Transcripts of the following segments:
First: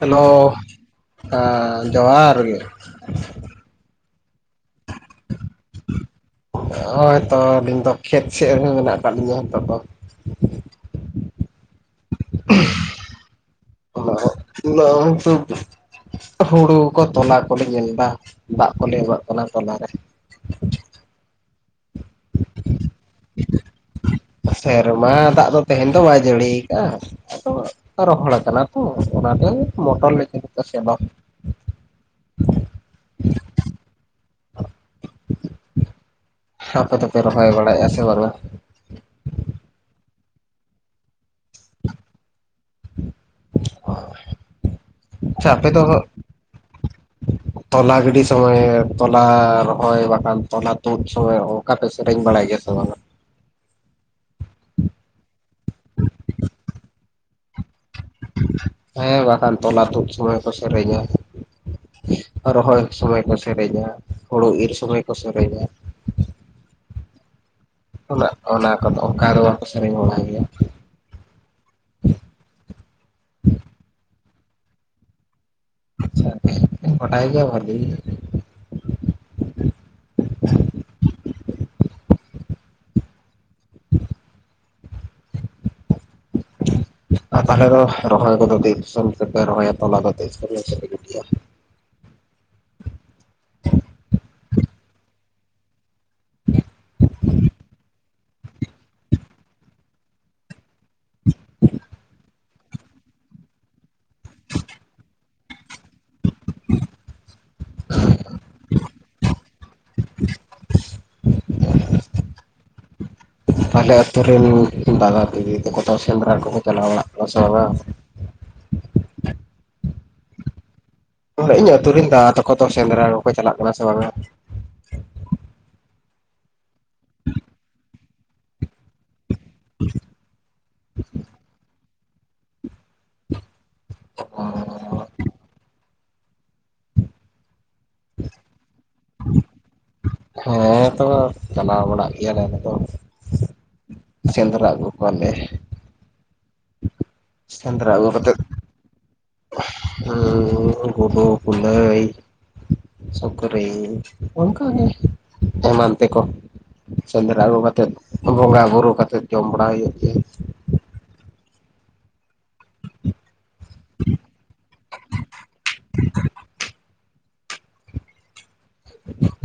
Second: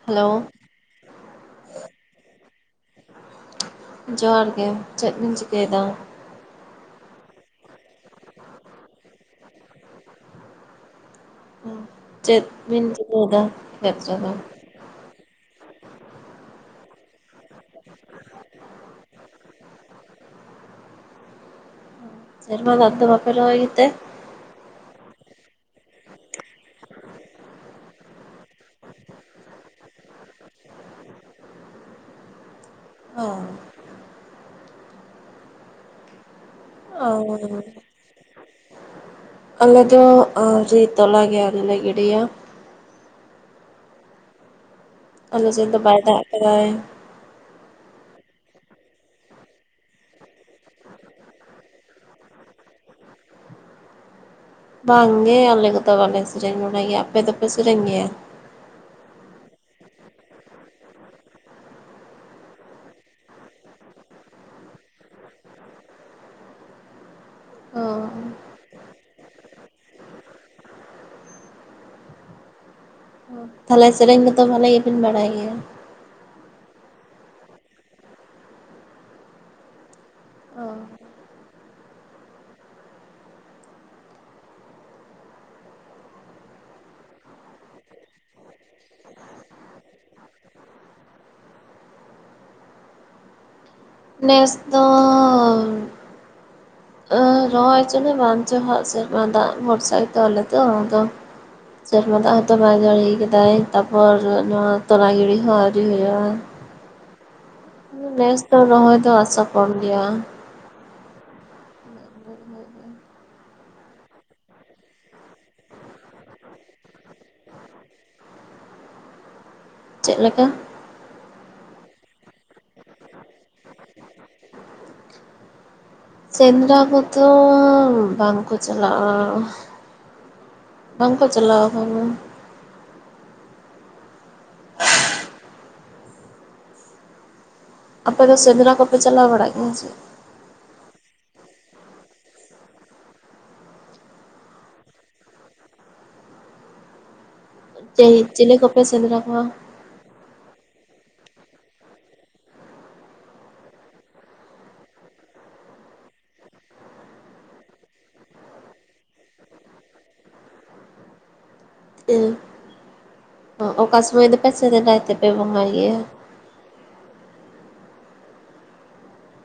Hello, ᱦᱮᱸ ᱡᱚᱦᱟᱨ ᱜᱮ᱾ ᱡᱚᱦᱟᱨ ᱜᱮ ᱪᱮᱫ ᱵᱤᱱ ᱪᱤᱠᱟᱹᱭ ᱮᱫᱟ? ᱚᱭᱛᱚ ᱟᱹᱞᱤᱧ ᱫᱚ ᱠᱷᱮᱛ ᱥᱮᱫ ᱨᱮ ᱢᱮᱱᱟᱜ ᱠᱟᱜ ᱞᱤᱧᱟ ᱱᱤᱛᱳᱜ ᱫᱚ᱾ [inaudible] ᱪᱮᱫ ᱵᱤᱱ ᱞᱤᱠᱟᱹᱭ ᱮᱫᱟ ᱠᱷᱮᱛ ᱨᱮ ᱫᱚ? [unintelligible] ᱦᱩᱲᱩ ᱠᱚ ᱛᱚᱞᱟ ᱠᱚᱞᱮ ᱧᱮᱞᱫᱟ ᱫᱟᱜ ᱠᱚᱞᱮ ᱮᱢᱟᱜ ᱠᱟᱱᱟ ᱛᱚᱞᱟᱨᱮ᱾ ᱥᱮᱨᱢᱟ ᱫᱟᱜ ᱛᱮᱫᱚ ᱵᱟᱯᱮ ᱨᱚᱦᱚᱭ ᱜᱮᱛᱮ? ᱥᱮᱨᱢᱟ ᱫᱟᱜ ᱫᱚ ᱛᱟᱦᱮᱱ ᱫᱚ ᱵᱟᱭ ᱡᱟᱹᱲᱤ ᱠᱟᱜᱼᱟ᱾ ᱫᱚ ᱨᱚᱦᱚᱲ ᱠᱟᱱᱟ ᱛᱚ ᱚᱱᱟᱛᱮ ᱢᱚᱴᱚᱨᱞᱮ ᱪᱟᱞᱩ ᱠᱟᱜᱼᱟ ᱥᱮᱞᱚ᱾ ᱚ ᱾ ᱟᱯᱮ ᱫᱚᱯᱮ ᱨᱚᱦᱚᱭ ᱵᱟᱲᱟᱭᱮᱜᱼᱟ ᱥᱮ ᱵᱟᱝᱟ? ᱟᱞᱮᱫᱚ ᱟᱹᱣᱨᱤ ᱛᱚᱞᱟ ᱜᱮ ᱟᱹᱣᱨᱤ ᱞᱮ ᱜᱤᱰᱤᱭᱟ᱾ ᱚ᱾ ᱟᱞᱮ ᱥᱮᱫ ᱫᱚ ᱵᱟᱭ ᱫᱟᱜ ᱠᱟᱫᱟᱭ᱾ ᱛᱚᱞᱟ ᱜᱤᱰᱤ ᱥᱚᱢᱚᱭ ᱛᱚᱞᱟ ᱨᱚᱦᱚᱭ ᱵᱟᱠᱷᱟᱱ ᱛᱚᱞᱟ ᱛᱩᱫ ᱥᱚᱢᱚᱭ ᱚᱠᱟ ᱯᱮ ᱥᱮᱨᱮᱧ ᱵᱟᱲᱟᱭ ᱜᱮᱭᱟ ᱥᱮ ᱵᱟᱝᱟ? ᱵᱟᱝ ᱜᱮ ᱟᱞᱮ ᱠᱚᱫᱚ ᱵᱟᱞᱮ ᱥᱮᱨᱮᱧ ᱵᱟᱲᱟᱭ ᱜᱮᱭᱟ, ᱟᱯᱮ ᱫᱚᱯᱮ ᱥᱮᱨᱮᱧ ᱜᱮᱭᱟ? ᱦᱮ ᱵᱟᱠᱷᱟᱱ ᱛᱚᱞᱟ ᱛᱩᱫ ᱥᱩᱚᱢᱚᱭ ᱠᱚ ᱥᱮᱨᱮᱧᱟ᱾ ᱨᱚᱦᱚᱭ ᱥᱚᱢᱚᱭ ᱠᱚ ᱥᱮᱨᱮᱧᱟ, ᱦᱳᱲᱳ ᱤᱨ ᱥᱚᱢᱚᱭ ᱠᱚ ᱥᱮᱨᱮᱧᱟ᱾ ᱚ ᱚᱱᱟ ᱚᱱᱟ ᱠᱚᱫᱚ ᱚᱱᱠᱟ ᱫᱚ ᱵᱟᱠᱚ ᱥᱮᱨᱮᱧ ᱵᱟᱲᱟᱭ ᱜᱮᱭᱟ᱾ ᱛᱟᱦᱞᱮ ᱥᱮᱨᱮᱧ ᱠᱚᱫᱚ ᱵᱷᱟᱞᱤ ᱜᱮᱵᱤᱱ ᱵᱟᱲᱟᱭ ᱜᱮᱭᱟ? ᱟᱪᱪᱷᱟ ᱜᱚᱴᱟᱭ ᱜᱮ ᱵᱷᱟᱞᱮ ᱚ [inaudible] ᱟᱨ ᱛᱟᱦᱞᱮ ᱫᱚ ᱨᱚᱦᱚᱭ ᱠᱚᱫᱚ ᱛᱤᱥ ᱠᱷᱚᱱ ᱯᱮ ᱨᱚᱦᱚᱭᱟ ᱛᱚᱞᱟ [unintelligible] [inaudible] ᱱᱮᱥ ᱫᱚᱻ ᱚ ᱨᱚᱦᱚᱭ ᱡᱚᱝᱮ ᱵᱟᱝ ᱪᱚ ᱦᱟᱸᱜ ᱥᱮᱨᱢᱟ ᱫᱟᱜ ᱵᱚᱨᱥᱟ ᱜᱮ ᱛᱚ ᱟᱞᱮ ᱫᱚ ᱥᱮᱨᱢᱟ ᱫᱟᱜ ᱱᱚᱛᱮ ᱵᱟᱭ ᱡᱟᱹᱲᱤ ᱠᱮᱫᱟᱭ ᱛᱟᱯᱚᱨ ᱱᱚᱣᱟ ᱛᱚᱞᱟ ᱜᱤᱲᱤ ᱦᱚᱸ ᱟᱹᱣᱨᱤ ᱦᱩᱭᱩᱜᱼᱟ᱾ ᱱᱮᱥ ᱫᱚ ᱨᱚᱦᱚᱭ ᱫᱚ ᱟᱥᱟ ᱠᱚᱢ ᱜᱮᱭᱟ᱾ [unintelligible] ᱟᱞᱮ ᱟᱛᱳ ᱨᱮ ᱫᱟᱫᱟ ᱫᱤᱫᱤ ᱛᱟᱠᱚ ᱥᱮᱸᱫᱽᱨᱟ ᱠᱚᱠᱚ ᱪᱟᱞᱟᱣ ᱵᱟᱲᱟᱜ ᱠᱟᱱᱟ ᱥᱮ ᱵᱟᱝ? ᱪᱮᱫ ᱞᱮᱠᱟ? ᱚᱸᱰᱮ ᱤᱧ ᱟᱹᱛᱩᱨᱤᱱ ᱫᱟᱫᱟ ᱛᱟᱠᱚ ᱛᱚ ᱥᱮᱸᱫᱽᱨᱟ ᱠᱚᱠᱚ ᱪᱟᱞᱟᱜ ᱠᱟᱱᱟ ᱥᱮ ᱵᱟᱝᱟ? [inaudible] ᱥᱮᱸᱫᱽᱨᱟ ᱠᱚᱫᱚ ᱵᱟᱝ ᱠᱚ ᱪᱟᱞᱟᱜᱼᱟ᱾ ᱵᱟᱝ ᱠᱚ ᱪᱟᱞᱟᱣ ᱠᱟᱱᱟ᱾ [inaudible] ᱟᱯᱮ ᱫᱚ ᱥᱮᱸᱫᱽᱨᱟ ᱠᱚᱯᱮ ᱪᱟᱞᱟᱣ ᱵᱟᱲᱟᱜ ᱜᱮᱭᱟ ᱥᱮ? ᱦᱮᱸ ᱛᱚ ᱪᱟᱞᱟᱣ ᱵᱟᱲᱟᱜ ᱜᱮᱭᱟᱞᱮ ᱟᱫᱚ᱾ ᱥᱮᱸᱫᱽᱨᱟ ᱟᱹᱜᱩ ᱠᱚᱣᱟᱞᱮ᱾ ᱥᱮᱸᱫᱽᱨᱟ ᱟᱹᱜᱩ ᱠᱟᱛᱮᱫ ᱪᱤᱞᱤ ᱠᱚᱯᱮ ᱥᱮᱸᱫᱽᱨᱟ ᱠᱚᱣᱟ? ᱜᱩᱰᱩ, ᱠᱩᱞᱟᱹᱭ ᱥᱩᱠᱨᱤ ᱚᱱᱠᱟ ᱜᱮ ᱮᱢᱟᱱ ᱛᱮ ᱠᱚ᱾ ᱥᱮᱸᱫᱽᱨᱟ ᱟᱹᱜᱩ ᱠᱟᱛᱮᱫ, ᱵᱚᱸᱜᱟ ᱵᱩᱨᱩ ᱠᱟᱛᱮᱫ ᱡᱚᱢ ᱵᱟᱲᱟ ᱦᱩᱭᱩᱜ ᱜᱮ ᱦᱩᱸ ᱚᱠᱟ ᱥᱚᱢᱚᱭ ᱫᱚᱯᱮ ᱥᱮᱸᱫᱽᱨᱟᱭ ᱛᱮᱯᱮ ᱵᱚᱸᱜᱟᱭ ᱜᱮᱭᱟ?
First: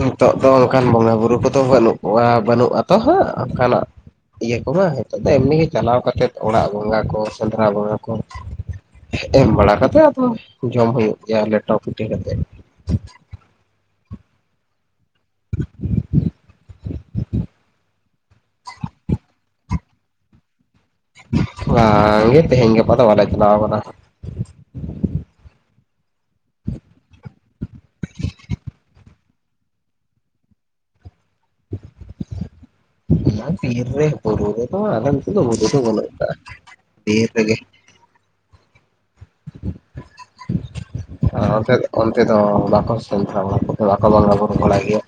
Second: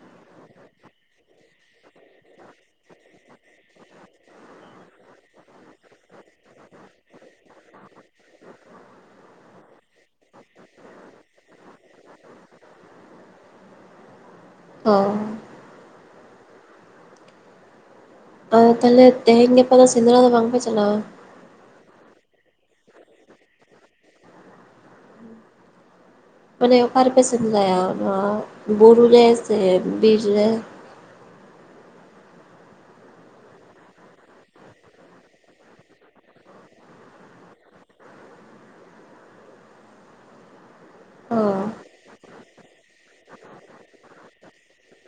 ᱱᱤᱛᱚᱜ ᱫᱚ ᱚᱱᱠᱟᱱ ᱵᱚᱸᱜᱟᱼᱵᱩᱨᱩ ᱠᱚᱫᱚ ᱵᱟᱹᱱᱩᱜ ᱠᱚᱣᱟ, ᱵᱟᱹᱱᱩᱜ ᱟᱛᱚ ᱦᱟᱸᱜ ᱚᱱᱠᱟᱱᱟᱜ᱾ ᱤᱭᱟᱹ ᱠᱚᱢᱟ ᱦᱤᱛᱚᱜ ᱫᱚ ᱮᱢᱱᱤ ᱜᱮ ᱪᱟᱞᱟᱣ ᱠᱟᱛᱮᱫ, ᱚᱲᱟᱜ ᱵᱚᱸᱜᱟ ᱠᱚ ᱥᱮᱸᱫᱽᱨᱟ ᱵᱚᱸᱜᱟ ᱠᱚ ᱮᱢ ᱵᱟᱲᱟ ᱠᱟᱛᱮᱫ ᱟᱫᱚ ᱡᱚᱢ ᱦᱳᱭᱳᱜ ᱜᱮᱭᱟ ᱞᱮᱴᱚ ᱯᱤᱴᱷᱟᱹ ᱠᱟᱛᱮᱫ ᱾ ᱚᱻ᱾ ᱚ ᱛᱟᱦᱚᱞᱮ ᱛᱮᱦᱮᱧ ᱜᱟᱯᱟ ᱫᱚ ᱥᱮᱸᱫᱽᱨᱟ ᱫᱚ ᱵᱟᱝ ᱯᱮ ᱪᱟᱞᱟᱣ ᱵᱟᱝ ᱜᱮ, ᱛᱮᱦᱮᱧ ᱜᱟᱯᱟ ᱫᱚ ᱵᱟᱝ ᱞᱮ ᱪᱟᱞᱟᱣ ᱟᱠᱟᱱᱟ᱾ ᱢᱟᱱᱮ ᱚᱠᱟ ᱨᱮᱯᱮ ᱥᱮᱸᱫᱽᱨᱟᱭᱟ? ᱱᱚᱣᱟ ᱵᱩᱨᱩ ᱨᱮ ᱥᱮ ᱵᱤᱨ ᱨᱮ? [inaudible] ᱚᱱᱟ ᱵᱤᱨ ᱨᱮ, ᱵᱩᱨᱩ ᱨᱮᱫᱚ ᱟᱞᱮ ᱱᱚᱛᱮ ᱫᱚ ᱵᱩᱨᱩ ᱫᱚ ᱵᱟᱹᱱᱩᱜᱼᱟ ᱵᱤᱨ ᱨᱮᱜᱮ᱾ ᱚ [inaudible] ᱛᱮ ᱫᱚ ᱵᱟᱠᱚ ᱥᱮᱸᱫᱽᱨᱟ ᱵᱟᱲᱟᱭ ᱠᱚᱛᱮ, ᱵᱟᱠᱚ ᱵᱚᱸᱜᱟ ᱵᱩᱨᱩ ᱵᱟᱲᱟᱭ ᱜᱮᱭᱟ᱾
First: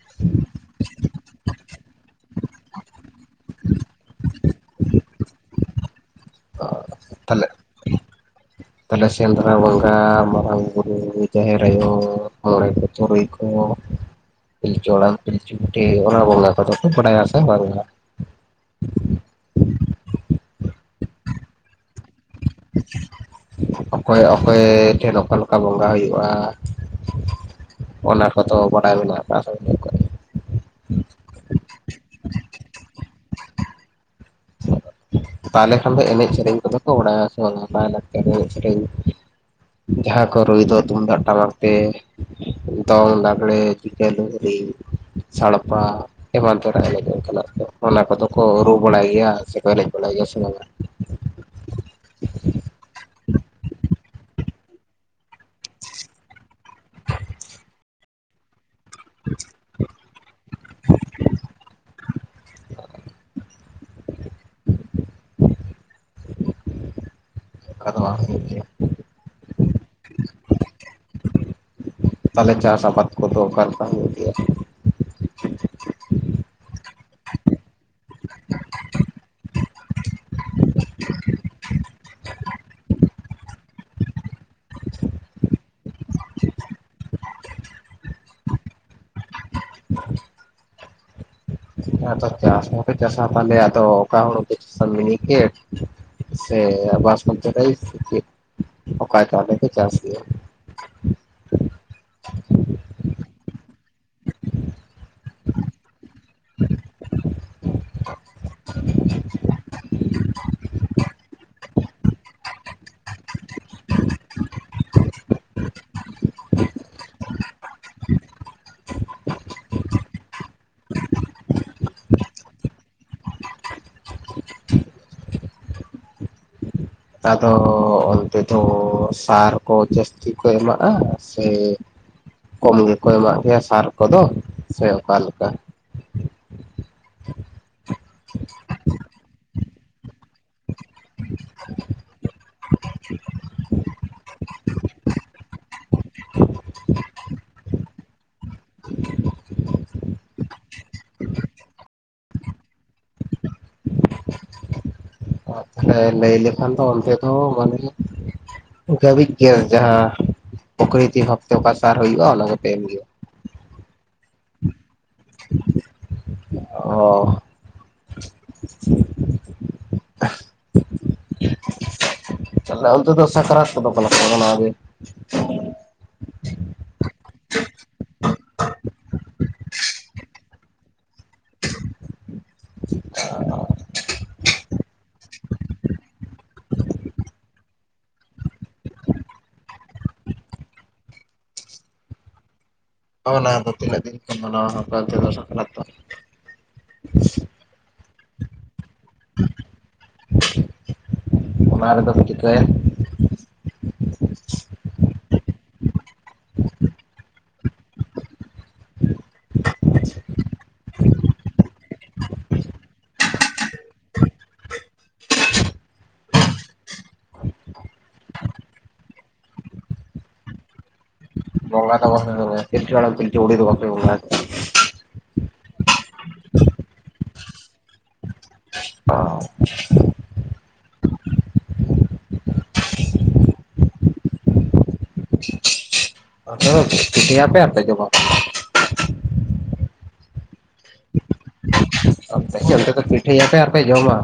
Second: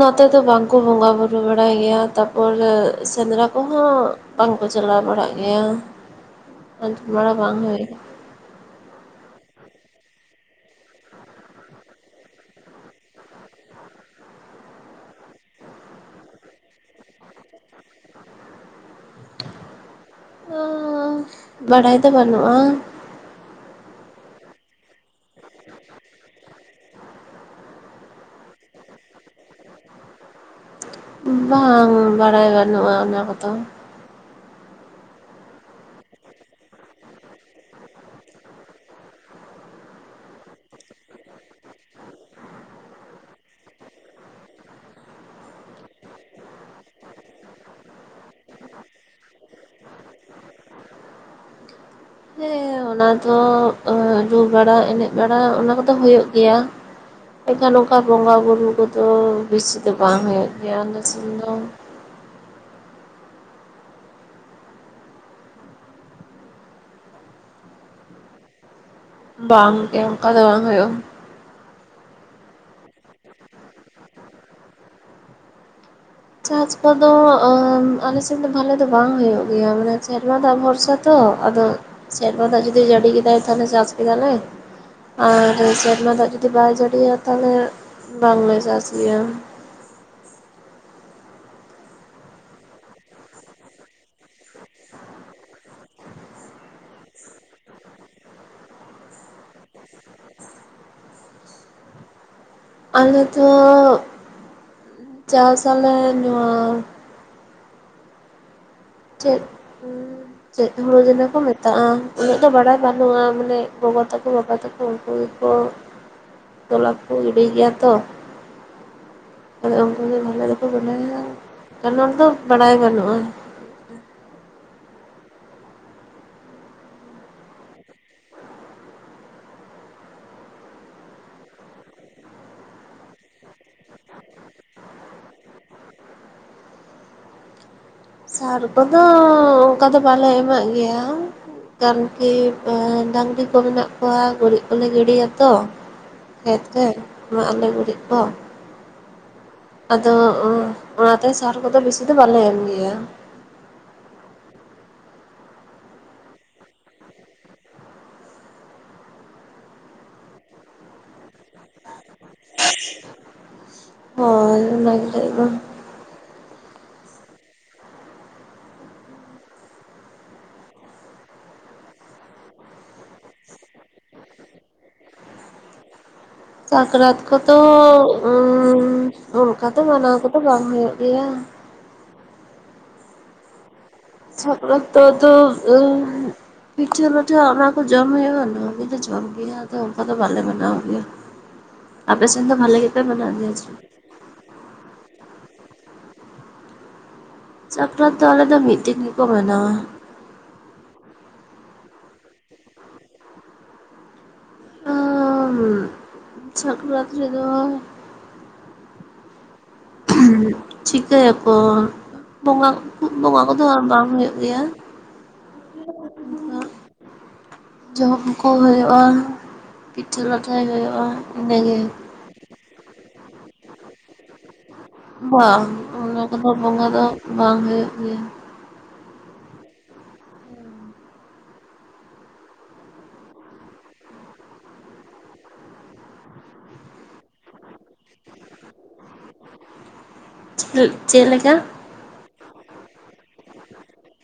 ᱱᱚᱛᱮ ᱫᱚ ᱵᱟᱝ ᱠᱚ ᱵᱚᱸᱜᱟ ᱵᱩᱨᱩ ᱵᱟᱲᱟᱭ ᱜᱮᱭᱟ, ᱛᱟᱯᱚᱨ ᱥᱮᱸᱫᱽᱨᱟ ᱠᱚᱦᱚᱸ ᱵᱟᱝ ᱠᱚ ᱪᱟᱞᱟᱣ ᱵᱟᱲᱟᱜ ᱜᱮᱭᱟ᱾ [inaudible] ᱢᱟᱱᱮ ᱵᱟᱝ ᱦᱳᱭᱳᱜ ᱜᱮᱭᱟ ᱾ ᱛᱟᱦᱚᱞᱮ ᱥᱮᱸᱫᱽᱨᱟ ᱵᱚᱸᱜᱟ, ᱢᱟᱨᱟᱝ ᱵᱩᱨᱩ, ᱡᱟᱦᱮᱨ ᱟᱭᱳ, ᱢᱚᱬᱮ ᱠᱚ ᱛᱩᱨᱩᱭ ᱠᱚ ᱠᱚ ᱯᱤᱞᱪᱩ ᱦᱟᱲᱟᱢ, ᱯᱤᱞᱪᱩ ᱵᱩᱰᱷᱤ ᱚᱱᱟ ᱵᱚᱸᱜᱟ ᱠᱚᱫᱚ ᱯᱮ ᱵᱟᱰᱟᱭᱟ ᱥᱮ ᱵᱟᱝᱼᱟ? ᱚᱻ᱾ ᱵᱟᱲᱟᱭ ᱫᱚ ᱵᱟᱹᱱᱩᱜᱼᱟ᱾ ᱚᱠᱚᱭ ᱚᱠᱚᱭ ᱴᱷᱮᱱ ᱚᱠᱟ ᱞᱮᱠᱟ ᱵᱚᱸᱜᱟ ᱦᱩᱭᱩᱜᱼᱟ? ᱚᱱᱟ ᱠᱚᱫᱚ ᱵᱟᱲᱟᱭ ᱢᱮᱱᱟᱜ ᱠᱟᱜᱼᱟ ᱥᱮ ᱵᱟᱹᱱᱩᱜ ᱠᱟᱜᱼᱟ? [inaudible] ᱵᱟᱝ ᱵᱟᱲᱟᱭ ᱵᱟᱹᱱᱩᱜᱼᱟ ᱚᱱᱟ ᱠᱚᱫᱚ᱾ ᱛᱟᱦᱚᱞᱮ ᱠᱷᱟᱱ ᱫᱚ ᱮᱱᱮᱡ ᱥᱮᱨᱮᱧ ᱠᱚᱫᱚ ᱠᱚ ᱵᱟᱲᱟᱭᱟ ᱥᱮ ᱵᱟᱝᱟ? ᱞᱟᱭ ᱞᱟᱠᱪᱟᱨ ᱮᱱᱮᱡ ᱥᱮᱨᱮᱧ? ᱡᱟᱦᱟᱸᱠᱚ ᱨᱩᱭ ᱫᱚ ᱛᱩᱢᱫᱟᱜ ᱴᱟᱢᱟᱠ ᱛᱮ ᱫᱚᱝ, ᱞᱟᱸᱜᱽᱲᱮ, ᱡᱷᱤᱠᱟᱹ, ᱞᱩᱦᱨᱤ, ᱥᱟᱲᱯᱟ᱾ ᱮᱢᱟᱱ ᱛᱮᱱᱟᱜ ᱮᱱᱮᱡ ᱚᱱᱠᱟᱱᱟᱜ ᱠᱚ ᱚᱱᱟ ᱠᱚᱫᱚ ᱠᱚ ᱨᱩ ᱵᱟᱲᱟᱭ ᱜᱮᱭᱟ ᱥᱮ ᱠᱚ ᱮᱱᱮᱡ ᱵᱟᱲᱟᱭ ᱜᱮᱭᱟ ᱥᱮ ᱵᱟᱝᱼᱟ? ᱦᱮᱸ ᱚᱱᱟ ᱫᱚ ᱨᱩ ᱵᱟᱲᱟ ᱮᱱᱮᱡ ᱵᱟᱲᱟ ᱚᱱᱟ ᱠᱚᱫᱚ ᱦᱳᱭᱳᱜ ᱜᱮᱭᱟ᱾ ᱮᱠᱷᱟᱱ ᱚᱱᱠᱟ ᱵᱚᱸᱜᱟ ᱵᱩᱨᱩ ᱠᱚᱫᱚ ᱵᱤᱥᱤ ᱫᱚ ᱵᱟᱝ ᱦᱩᱭᱩᱜ ᱜᱮᱭᱟ ᱟᱞᱮ ᱥᱮᱱ ᱫᱚ᱾ ᱚᱱᱠᱟ ᱫᱚ ᱵᱟᱝ ᱦᱩᱭᱩᱜ ᱜᱮᱭᱟ᱾ ᱵᱟᱝ ᱜᱮ ᱚᱱᱠᱟ ᱫᱚ ᱵᱟᱝ ᱦᱳᱭᱳᱜᱼᱟ᱾ ᱛᱟᱦᱞᱮ ᱪᱟᱥ ᱟᱵᱟᱫ ᱠᱚᱫᱚ ᱚᱠᱟ ᱞᱮᱠᱟ ᱦᱳᱭᱳᱜ ᱜᱮᱭᱟ? ᱪᱟᱥ ᱠᱚᱫᱚ ᱟᱞᱮ ᱥᱮᱫ ᱫᱚ ᱵᱷᱟᱞᱮ ᱫᱚ ᱵᱟᱝ ᱦᱳᱭᱳᱜ ᱜᱮᱭᱟ, ᱢᱟᱱᱮ ᱥᱮᱨᱢᱟ ᱫᱟᱜ ᱵᱷᱚᱨᱥᱟ ᱛᱚ ᱟᱫᱚ ᱥᱮᱨᱢᱟ ᱫᱟᱜ ᱡᱩᱫᱤ ᱡᱟᱹᱲᱤ ᱠᱮᱫᱟᱭ ᱛᱟᱦᱚᱞᱮ ᱪᱟᱥ ᱠᱮᱫᱟᱞᱮ ᱟᱨ ᱥᱮᱨᱢᱟ ᱫᱟᱜ ᱡᱩᱫᱤ ᱵᱟᱭ ᱡᱟᱲᱤᱭᱟ, ᱛᱟᱦᱚᱞᱮ ᱵᱟᱝ ᱞᱮ ᱪᱟᱥ ᱜᱮᱭᱟ ᱾ ᱟᱫᱚ ᱪᱟ ᱪᱟᱥ ᱦᱚᱸ ᱯᱮ ᱪᱟᱥᱟ ᱛᱟᱦᱚᱞᱮ ᱟᱫᱚ ᱚᱠᱟ ᱦᱩᱲᱩ ᱯᱮ ᱪᱟᱥᱟ ᱢᱤᱱᱤᱠᱮᱴ? ᱥᱮ ᱵᱟᱥ ᱢᱩᱛᱤ ᱪᱟᱣᱞᱮ ᱪᱮ ᱚᱠᱟ ᱪᱟᱣᱞᱮ ᱯᱮ ᱪᱟᱥ ᱜᱮᱭᱟ? ᱟᱞᱮ ᱫᱚ ᱪᱟᱥ ᱟᱞᱮ ᱱᱚᱣᱟ ᱪᱮᱫ ᱪᱮᱫ ᱦᱩᱲᱩ ᱡᱮᱱᱚ ᱠᱚ ᱢᱮᱛᱟᱜᱼᱟ ᱩᱱᱟᱹᱜ ᱫᱚ ᱵᱟᱲᱟᱭ ᱵᱟᱹᱱᱩᱜᱼᱟ ᱢᱟᱱᱮ ᱜᱚᱜᱚ ᱛᱟᱠᱚ ᱵᱟᱵᱟ ᱛᱟᱠᱚ ᱩᱱᱠᱩ ᱜᱮᱠᱚ ᱛᱚᱞᱟ ᱠᱚ ᱜᱤᱰᱤ ᱜᱮᱭᱟ ᱛᱚ᱾ ᱛᱟᱦᱚᱞᱮ ᱩᱱᱠᱩ ᱜᱮ ᱵᱷᱟᱞᱮ ᱫᱚᱠᱚ ᱵᱟᱰᱟᱭᱟ [unintelligible] ᱫᱚ ᱵᱟᱰᱟᱭ ᱵᱟᱹᱱᱩᱜᱼᱟ᱾ ᱟᱫᱚ ᱚᱱᱛᱮ ᱫᱚ ᱥᱟᱨ ᱠᱚ ᱡᱟᱹᱥᱛᱤ ᱠᱚ ᱮᱢᱟᱜᱼᱟ ᱥᱮ ᱠᱚᱢ ᱜᱮᱠᱚ ᱮᱢᱟᱜ ᱠᱚᱣᱟ ᱥᱟᱨ ᱠᱚᱫᱚ ᱥᱮ ᱚᱠᱟ ᱞᱮᱠᱟ? ᱥᱟᱨ ᱠᱚᱫᱚ ᱚᱱᱠᱟ ᱫᱚ ᱵᱟᱞᱮ ᱮᱢᱟᱜ ᱜᱮᱭᱟ ᱠᱟᱨᱠᱤ ᱰᱟᱝᱜᱨᱤ ᱠᱚ ᱢᱮᱱᱟᱜ ᱠᱚᱣᱟ ᱜᱩᱨᱤᱡ ᱠᱚᱞᱮ ᱜᱤᱰᱤᱭᱟ ᱛᱚ ᱠᱷᱮᱛ ᱨᱮ ᱮᱢᱟᱜ ᱟᱞᱮ ᱜᱩᱨᱤᱡ ᱠᱚ᱾ ᱟᱫᱚ ᱚᱱᱟᱛᱮ ᱥᱟᱨ ᱠᱚᱫᱚ ᱵᱤᱥᱤ ᱫᱚ ᱵᱟᱞᱮ ᱮᱢ ᱜᱮᱭᱟ᱾ ᱟᱨ ᱞᱟᱹᱭ ᱞᱮᱠᱷᱟᱱ ᱫᱚ ᱚᱱᱛᱮ ᱫᱚ [unintelligible] ᱵᱟᱝᱜᱮ᱾ ᱜᱟᱹᱵᱤᱡ ᱜᱮ ᱡᱟᱦᱟᱸ ᱯᱚᱠᱨᱤᱛᱤ ᱵᱷᱟᱵᱛᱮ ᱚᱠᱟ ᱥᱟᱨ ᱦᱩᱭᱩᱜᱼᱟ ᱚᱱᱟ ᱫᱚᱯᱮ ᱮᱢᱜᱮᱭᱟ᱾ ᱦᱚᱭ ᱚᱱᱟ ᱜᱮᱞᱮ ᱮᱢᱟ᱾ ᱚ᱾ [inaudible] ᱚᱱᱛᱮ ᱫᱚ ᱥᱟᱠᱨᱟᱛ ᱠᱚᱫᱚ ᱚᱠᱟᱞᱮᱠᱟ ᱠᱚ ᱢᱟᱱᱟᱣ ᱜᱮᱭᱟ? ᱥᱟᱠᱨᱟᱛ ᱠᱚᱫᱚ ᱚᱱᱠᱟ ᱫᱚ ᱢᱟᱱᱟᱣ ᱠᱚᱫᱚ ᱵᱟᱝ ᱦᱩᱭᱩᱜ ᱜᱮᱭᱟ᱾ [inaudible] [unintelligible] ᱯᱤᱴᱷᱟᱹ ᱞᱟᱹᱴᱷᱟᱹ ᱚᱱᱟ ᱠᱚ ᱡᱚᱢ ᱦᱩᱭᱩᱜᱼᱟ, ᱚᱱᱟ ᱠᱚᱜᱮ ᱡᱚᱢ ᱦᱩᱭᱩᱜᱼᱟ᱾ ᱟᱫᱚ ᱚᱱᱠᱟ ᱫᱚ ᱵᱟᱞᱮ ᱢᱮᱱᱟᱣ ᱜᱮᱭᱟ ᱟᱯᱮ ᱥᱮᱱ ᱵᱷᱟᱞᱮ ᱜᱮ ᱚᱱᱟ ᱫᱚ ᱛᱤᱱᱟᱹᱜ ᱫᱤᱱ ᱠᱚ ᱢᱟᱱᱟᱣᱼᱟ ᱚᱱᱛᱮ ᱫᱚ ᱥᱟᱠᱨᱟᱛ ᱫᱚ? ᱥᱟᱠᱨᱟᱛ ᱫᱚ ᱟᱞᱮ ᱫᱚ ᱢᱤᱫ ᱫᱤᱱ ᱜᱮᱠᱚ ᱢᱟᱱᱟᱣᱟ᱾ ᱚᱱᱟ ᱨᱮᱫᱚ ᱠᱚ ᱪᱤᱠᱟᱹᱭᱟ? ᱥᱟᱠᱨᱟᱛ ᱨᱮᱫᱚ [inaudible] ᱪᱤᱠᱟᱹᱭ ᱟᱠᱚ? ᱵᱚᱸᱜᱟ ᱵᱚᱸᱜᱟ ᱠᱚᱫᱚ ᱵᱟᱝ ᱦᱩᱭᱩᱜ ᱜᱮᱭᱟ᱾ ᱡᱚᱢ ᱠᱚ ᱦᱩᱭᱩᱜᱼᱟ᱾ ᱯᱤᱴᱷᱟᱹ ᱞᱟᱴᱷᱟᱭ ᱦᱩᱭᱩᱜᱼᱟ᱾ ᱤᱱᱟᱹᱜᱮ ᱵᱚᱸᱜᱟ [unintelligible] ᱯᱤᱞᱪᱩ ᱦᱟᱲᱟᱢ ᱯᱤᱞᱪᱩ ᱵᱩᱰᱷᱤ ᱫᱚ ᱵᱟᱯᱮ ᱵᱚᱸᱜᱟ ᱵᱟᱝ ᱚᱱᱟ ᱠᱚᱫᱚ ᱵᱚᱸᱜᱟ ᱫᱚ ᱵᱟᱝ ᱦᱩᱭᱩᱜ ᱜᱮᱭᱟ᱾ ᱚ᱾ ᱟᱯᱮ ᱫᱚ ᱯᱤᱴᱷᱟᱹᱭᱟᱯᱮ ᱟᱨ ᱯᱮ ᱡᱚᱢᱟ? ᱪᱮᱫ ᱞᱮᱠᱟ? ᱯᱤᱴᱷᱟᱹᱭᱟᱯᱮ ᱟᱨᱯᱮ ᱡᱚᱢᱟ᱾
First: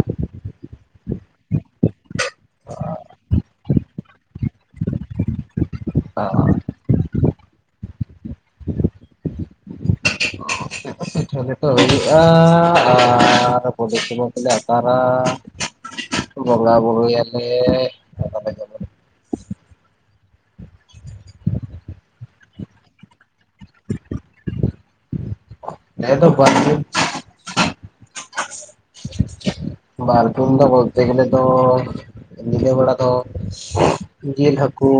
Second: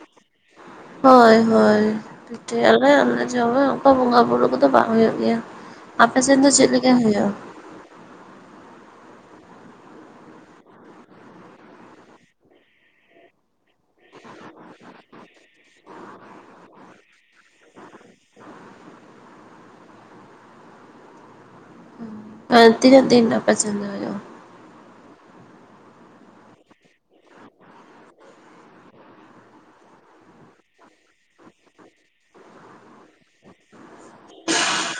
ᱦᱚᱭ ᱦᱚᱭ ᱯᱤᱴᱷᱟᱹᱭᱟᱞᱮ ᱟᱨᱞᱮ ᱡᱚᱢᱟ ᱚᱱᱠᱟ ᱵᱚᱸᱜᱟ ᱵᱩᱨᱩ ᱠᱚᱫᱚ ᱵᱟᱝ ᱦᱩᱭᱩᱜ ᱜᱮᱭᱟ᱾ ᱟᱯᱮᱥᱮᱱ ᱫᱚ ᱟᱨ ᱪᱮᱫ ᱞᱮᱠᱟ ᱦᱩᱭᱩᱜᱼᱟ? ᱯᱤᱴᱷᱟᱹ ᱞᱮᱴᱚ ᱦᱩᱭᱩᱜᱼᱟ ᱟᱨ ᱵᱩᱰᱷᱤ ᱠᱩᱢᱵᱟᱹ ᱠᱚᱞᱮ ᱟᱛᱟᱨᱟ᱾ ᱵᱚᱸᱜᱟ ᱵᱩᱨᱩᱭᱟᱞᱮ ᱡᱚᱢᱟ ᱛᱤᱱᱟᱹᱜ ᱫᱤᱱ ᱟᱯᱮ ᱥᱮᱱ ᱫᱚ ᱦᱩᱭᱩᱜᱼᱟ? ᱟᱞᱮ ᱫᱟ ᱵᱟᱨ ᱫᱤᱱ᱾ ᱵᱟᱨᱠᱷᱩᱱ ᱫᱚ ᱵᱚᱞᱛᱮ ᱜᱮᱞᱮ ᱛᱚ ᱧᱤᱫᱟᱹ ᱵᱮᱲᱟ ᱫᱚ, ᱡᱤᱞ ᱦᱟᱹᱠᱩ,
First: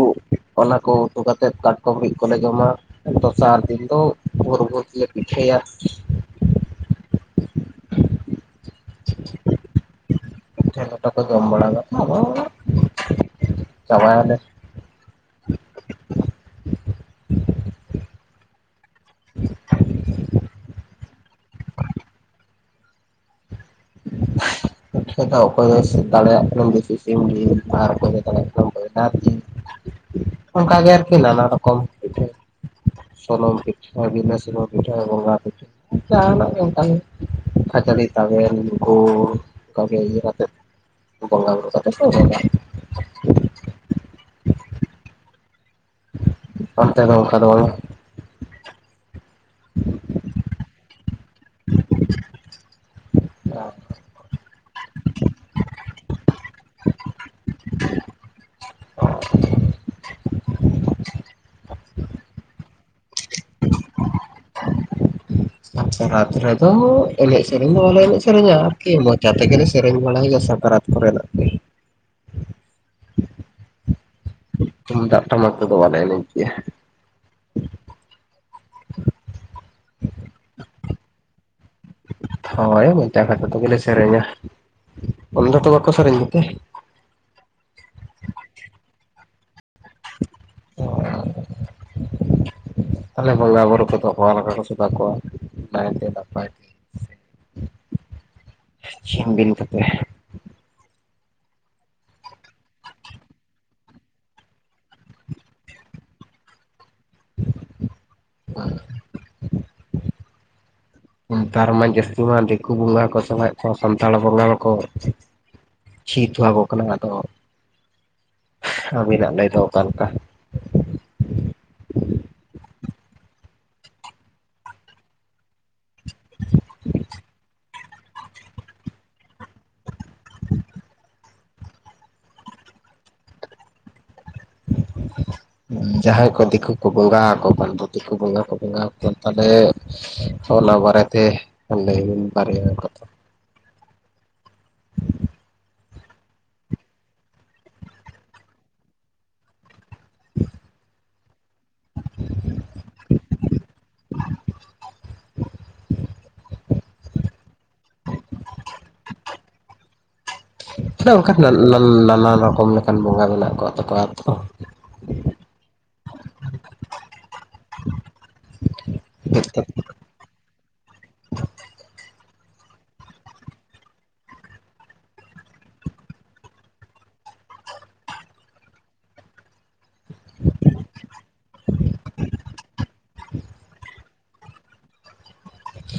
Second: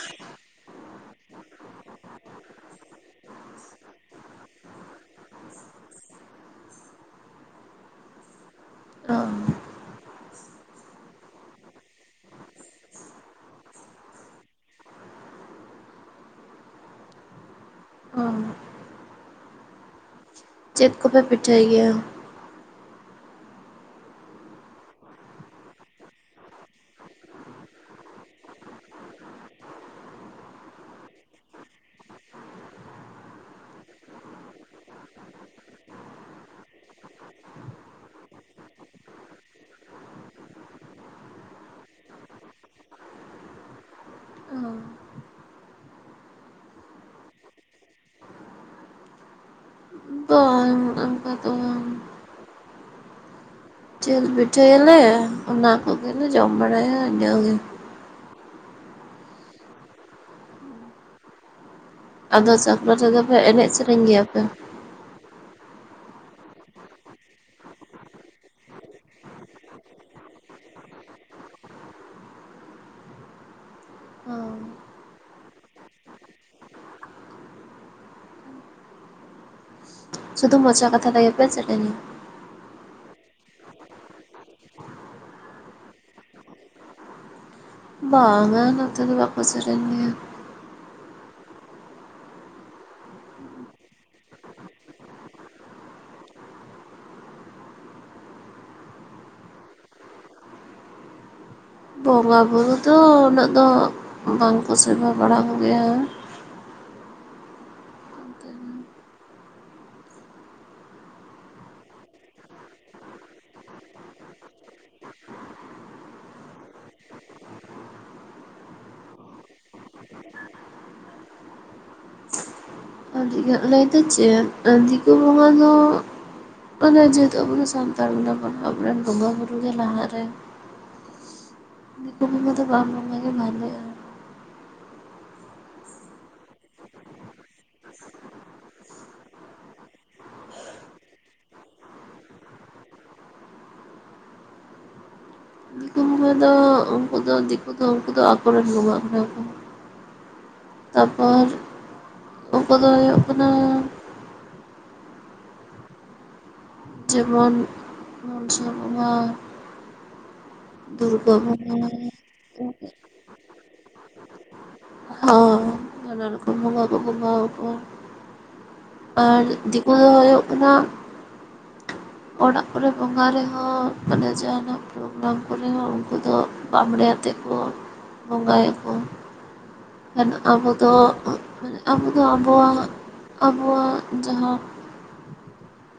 ᱚᱱᱟᱠᱩ ᱩᱛᱩ ᱠᱟᱛᱮᱫ ᱠᱟᱴᱼᱼ [unintelligible] ᱠᱚᱞᱮ ᱡᱚᱢᱟ, ᱫᱚᱥᱟᱨ ᱫᱤᱱ ᱫᱚ ᱵᱷᱳᱨᱼᱵᱷᱳᱨ ᱛᱮᱞᱮ ᱯᱤᱴᱷᱟᱹᱭᱟ᱾ ᱚ ᱯᱤᱴᱷᱟᱹ ᱞᱟᱴᱷᱚ ᱠᱚ ᱡᱚᱢ ᱵᱟᱲᱟ ᱠᱟᱛᱮ ᱟᱫᱚ, ᱪᱟᱵᱟᱭᱟᱞᱮ᱾ ᱚ [inaudible] ᱮᱫ ᱠᱚᱯᱮ ᱯᱤᱴᱷᱟᱹᱭ ᱜᱮᱭᱟ? [inaudible] ᱫᱚ ᱚᱠᱚᱭ ᱫᱚᱭ ᱫᱟᱲᱮᱭᱟᱜ ᱠᱟᱱᱟ ᱫᱮᱥᱤ ᱥᱤᱢ ᱡᱤᱞ ᱟᱨ ᱚᱠᱚᱭ ᱫᱚᱭ ᱫᱟᱲᱮᱭᱟᱜ ᱠᱟᱱᱟ ᱵᱚᱭᱞᱟᱨ ᱡᱤᱞ, ᱚᱱᱠ ᱜᱮ ᱟᱨᱠᱤ ᱱᱟᱱᱟ ᱨᱚᱠᱚᱢᱼᱼ ᱥᱩᱱᱩᱢ ᱯᱤᱴᱷᱟᱹ, ᱵᱤᱱᱟᱹ ᱥᱩᱱᱩᱢ ᱯᱤᱴᱟᱹ, ᱵᱚᱸᱜᱟ ᱯᱤᱴᱷᱟᱹ, ᱡᱟᱦᱟᱸᱱᱟᱜ ᱜᱮ ᱚᱱᱠᱟᱱ, ᱠᱷᱟᱹᱡᱟᱹᱲᱤ, ᱛᱟᱵᱮᱱ, ᱜᱩᱬ, ᱚᱱᱠᱟᱜᱮ ᱤᱭᱟᱹ ᱠᱟᱛᱮᱫ, ᱵᱚᱸᱜᱟ ᱵᱩᱨᱩ ᱠᱟᱛᱮᱫ ᱠᱚ [unintelligible] ᱚᱱᱛᱮ ᱫᱚ ᱚᱱᱠᱟ ᱫᱚ ᱵᱟᱝᱟ᱾ [inaudible] ᱵᱟᱝ ᱚᱱᱠᱟ ᱫᱚ ᱵᱟᱝ [inaudible] [unintelligible] ᱡᱤᱞ ᱯᱤᱴᱷᱟᱹᱭᱟᱞᱮ, ᱚᱱᱟ ᱠᱚᱜᱮ ᱞᱮ ᱡᱚᱢ ᱵᱟᱲᱟᱭᱟ ᱤᱱᱟᱹ ᱜᱮ᱾ [inaudible] ᱟᱫᱚ ᱥᱟᱛ [unintelligible] ᱫᱚ ᱯᱮ ᱮᱱᱮᱡ ᱥᱮᱨᱮᱧ ᱜᱮᱭᱟ ᱯᱮ? ᱥᱟᱠᱨᱟᱛ ᱨᱮᱫᱚ, ᱮᱱᱮᱡ ᱥᱮᱨᱮᱧ ᱫᱚ ᱵᱟᱞᱮ ᱮᱱᱮᱡ ᱥᱮᱨᱮᱧᱟ ᱟᱨᱠᱤ, ᱢᱚᱪᱟ ᱛᱮᱜᱮᱞᱮ ᱥᱮᱨᱮᱧ ᱵᱟᱲᱟᱭᱟ ᱥᱟᱠᱨᱟᱛᱼᱼ ᱠᱚᱨᱮᱱᱟᱜ ᱛᱮᱼᱼ [inaudible] ᱛᱩᱢᱫᱟᱜ ᱴᱟᱢᱟᱠ ᱛᱮᱫᱚ ᱵᱟᱞᱮ ᱮᱱᱮᱡ ᱜᱮᱭᱟ᱾ [inaudible] ᱥᱩᱫᱷᱩ ᱢᱚᱡᱟ ᱠᱟᱛᱷᱟ ᱛᱮᱜᱮ ᱯᱮ‌ ᱥᱮᱨᱮᱧᱼᱟ᱾ ᱦᱳᱭ ᱢᱚᱪᱟ ᱠᱷᱟᱛᱷᱟ ᱛᱮᱜᱮᱞᱮ ᱥᱮᱨᱮᱧᱟ, ᱩᱱ ᱫᱚ ᱛᱚ ᱵᱟᱠᱚ ᱥᱮᱨᱮᱧ ᱜᱮᱛᱮ? ᱵᱟᱝᱼᱟ, ᱱᱚᱛᱮ ᱫᱚ ᱵᱟᱠᱚ ᱥᱮᱨᱮᱧ ᱜᱮᱭᱟ᱾ [unintelligible] ᱛᱟᱦᱞᱮ [unintelligible] ᱵᱩᱨᱩ ᱠᱚᱫᱚ, [unintelligible] ᱱᱟᱭ ᱛᱮ ᱱᱟᱯᱟᱭ ᱛᱮ᱾ ᱪᱷᱤᱱ ᱵᱤᱢ ᱠᱚᱛᱮ᱾ ᱵᱚᱸᱜᱟ ᱵᱩᱨᱩ ᱫᱚ ᱩᱱᱟᱹᱜ ᱫᱚ, ᱵᱟᱝᱠᱚ ᱥᱮᱵᱟ ᱵᱟᱲᱟ ᱠᱚᱜᱮᱭᱟ᱾ [unintelligible] ᱱᱮᱛᱟᱨ ᱢᱟ ᱡᱟᱹᱥᱛᱤ ᱢᱟ ᱫᱤᱠᱩ ᱵᱚᱸᱜᱟ ᱠᱚ ᱥᱮᱵᱟᱭᱮᱫ ᱠᱚᱣᱟ ᱥᱟᱱᱛᱟᱲ ᱵᱚᱸᱜᱟ ᱢᱟᱠᱚᱼᱼ ᱪᱷᱤ ᱛᱷᱚᱣᱟ ᱠᱚ ᱠᱟᱱᱟ ᱟᱫᱚ, [unintelligible] ᱟᱹᱵᱤᱱᱟᱜ ᱞᱟᱹᱭ ᱫᱚ ᱚᱠᱟ‌ ᱞᱮᱠᱟ? ᱟᱨ ᱤᱧᱟᱹᱜ ᱞᱟᱹᱭ ᱫᱚ ᱪᱮᱜ, ᱟᱸ, ᱫᱤᱠᱩ ᱵᱚᱸᱜᱟ ᱫᱚ, ᱢᱟᱱᱮ ᱡᱮᱦᱮᱛᱩ ᱟᱵᱚ ᱫᱚ ᱥᱟᱸᱼᱼ [unintelligible] ᱟᱵᱚᱨᱮᱱ ᱵᱚᱸᱜᱟ ᱵᱩᱨᱩ ᱜᱮ ᱞᱟᱦᱟ ᱨᱮ᱾ ᱫᱤᱠᱩ ᱵᱚᱸᱜᱟ ᱫᱚ ᱵᱟᱝ ᱵᱚᱸᱜᱟ ᱜᱮ ᱵᱷᱟᱞᱮᱼᱟ᱾ [inaudible] ᱡᱟᱦᱟᱸᱭ ᱠᱚ ᱫᱤᱠᱩ ᱠᱚ ᱵᱚᱸᱜᱟ ᱟᱠᱚ ᱠᱟᱱ ᱫᱚ, ᱫᱤᱠᱩ ᱵᱚᱸᱜᱟ ᱠᱚ ᱵᱚᱸᱜᱟ ᱟᱠᱚ ᱠᱟᱱ ᱛᱟᱦᱚᱞᱮᱼᱼ ᱚᱱᱟ ᱵᱟᱨᱮ ᱛᱮ, ᱞᱟᱹᱭ ᱵᱤᱱ ᱵᱟᱨᱭᱟ ᱠᱟᱛᱷᱟ᱾ [unintelligible] ᱫᱚ ᱩᱱᱠᱩ ᱫᱚ ᱫᱤᱠᱩ ᱫᱚ ᱩᱱᱠᱩ ᱫᱚ ᱟᱠᱚᱨᱮᱱ ᱵᱚᱸᱜᱟ ᱠᱟᱱᱟ ᱠᱚ᱾ ᱛᱟ ᱯᱚᱨᱼᱼ ᱠᱚᱫᱚ ᱦᱩᱭᱩᱜ ᱠᱟᱱᱟᱼᱼ ᱡᱮᱢᱚᱱ, ᱢᱚᱱᱥᱟ ᱵᱚᱸᱜᱟ᱾ ᱪᱮᱫᱟᱜ ᱚᱱᱠᱟ ᱫᱩᱨᱜᱟᱹ ᱱᱟᱜ ᱵᱚᱸᱜᱟ ᱱᱟᱱ ᱱᱟᱱᱟᱱ ᱨᱚᱠᱚᱢ ᱞᱮᱠᱟᱱ ᱵᱚᱸᱜᱟ ᱢᱮᱱᱟᱜ ᱠᱚᱣᱟᱜ ᱛᱟᱠᱚᱣᱟ ᱛᱚ? ᱦᱚᱭ ᱱᱟᱱᱟ ᱨᱚᱠᱚᱢ ᱵᱚᱸᱜᱟ ᱠᱚ ᱵᱚᱸᱜᱟᱣ ᱣᱟᱠᱚᱣᱟ ᱟᱨ ᱫᱤᱠ ᱠᱩ ᱫᱚ ᱦᱩᱭᱩᱜ ᱠᱟᱱᱟ ᱚᱲᱟᱜ ᱠᱚᱨᱮ ᱵᱚᱸᱜᱟ ᱨᱮᱦᱚᱸᱻ ᱢᱟᱱᱮ ᱡᱟᱦᱟᱸᱱᱟᱜ ᱵᱚᱸᱜᱟ ᱠᱚᱨᱮ ᱦᱚᱸ ᱩᱸᱠᱩ ᱫᱚᱜ ᱵᱟᱢ ᱵᱽᱮᱲᱮ ᱟᱛᱮᱜ ᱠᱚ ᱵᱚᱸᱜᱟ ᱭᱮᱜ ᱠᱚᱣᱟ᱾ ᱟᱨ ᱟᱵᱚ ᱫᱚᱻᱜ ᱩᱸᱜ ᱟᱵᱚ ᱫᱚ ᱟᱵᱚᱣᱟᱜ ᱟᱵᱚᱣᱟᱜ ᱡᱟᱦᱟᱸ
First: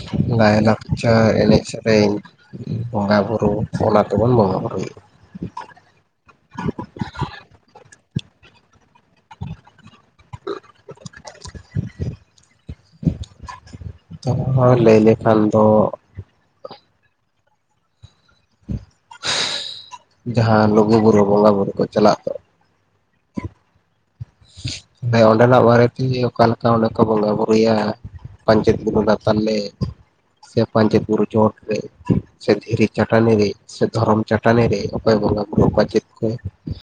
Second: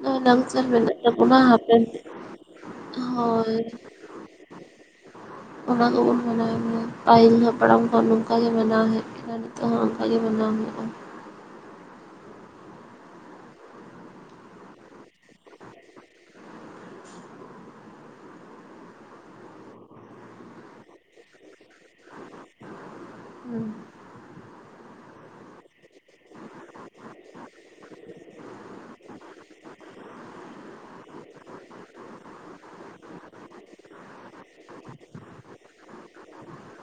ᱱᱟᱹᱭ ᱱᱟᱝᱪᱟᱨ ᱢᱮᱱᱟᱜ ᱟᱨ ᱛᱟᱵᱚᱱᱟ ᱮᱱᱮᱡ ᱦᱟᱯᱮᱱ ᱥᱮᱨᱮᱧ ᱵᱚᱸᱜᱟ ᱵᱩᱨᱩ ᱦᱳᱭ ᱚᱱᱟ ᱛᱮᱵᱚᱱ ᱵᱚᱸᱜᱟ ᱵᱩᱨᱩᱭᱮᱜᱼᱟ᱾ ᱚᱱᱟ ᱠᱚᱵᱚᱱ ᱢᱟᱱᱟᱣ ᱜᱮᱭᱟ, ᱯᱟᱹᱦᱤᱞ ᱦᱟᱯᱲᱟᱢ ᱠᱚᱦᱚᱸ ᱱᱚᱝᱠᱟ ᱜᱮ ᱢᱟᱱᱟᱣ ᱦᱩᱭᱩᱜ, ᱟᱨ ᱱᱤᱛᱚᱜ ᱦᱚᱸ ᱚᱱᱠᱟ ᱜᱮ ᱢᱟᱱᱟᱣ ᱦᱩᱭᱩᱜᱼᱟ᱾ [unintelligible] ᱞᱟᱹᱭ ᱞᱮᱠᱷᱟᱱ ᱫᱚᱻᱜ ᱡᱟᱦᱟᱸ ᱞᱩᱜᱩ ᱵᱩᱨᱩ ᱵᱚᱸᱜᱟ ᱵᱩᱨᱩ ᱠᱚ ᱪᱟᱞᱟᱣ ᱠᱚᱜ, [unintelligible] ᱦᱩᱸ ᱦᱮᱸ ᱚᱸᱰᱮᱱᱟᱜ ᱵᱟᱨᱮ ᱛᱤᱜᱮ ᱚᱠᱟ ᱞᱮᱠᱟ ᱚᱸᱰᱮ ᱠᱚ ᱵᱚᱸᱜᱟ ᱵᱩᱨᱩᱭᱟ, ᱯᱟᱧᱪᱮᱛ ᱠᱚᱫᱚ ᱞᱟᱛᱟᱨ ᱞᱮᱜ, ᱪᱮ ᱯᱟᱧᱪᱮᱛ ᱵᱩᱨᱩ ᱪᱚᱴ ᱨᱮ, ᱪᱮ ᱫᱷᱤᱨᱤ ᱪᱟᱴᱟᱱᱤ ᱨᱮ, ᱥᱮ ᱫᱷᱚᱨᱚᱢ ᱪᱟᱴᱟᱱᱤ ᱨᱮ ᱚᱠᱚᱭ ᱵᱚᱸᱜᱟᱼ ᱵᱩᱨᱩ ᱠᱚᱣᱟ ᱪᱮᱫ ᱠᱚ?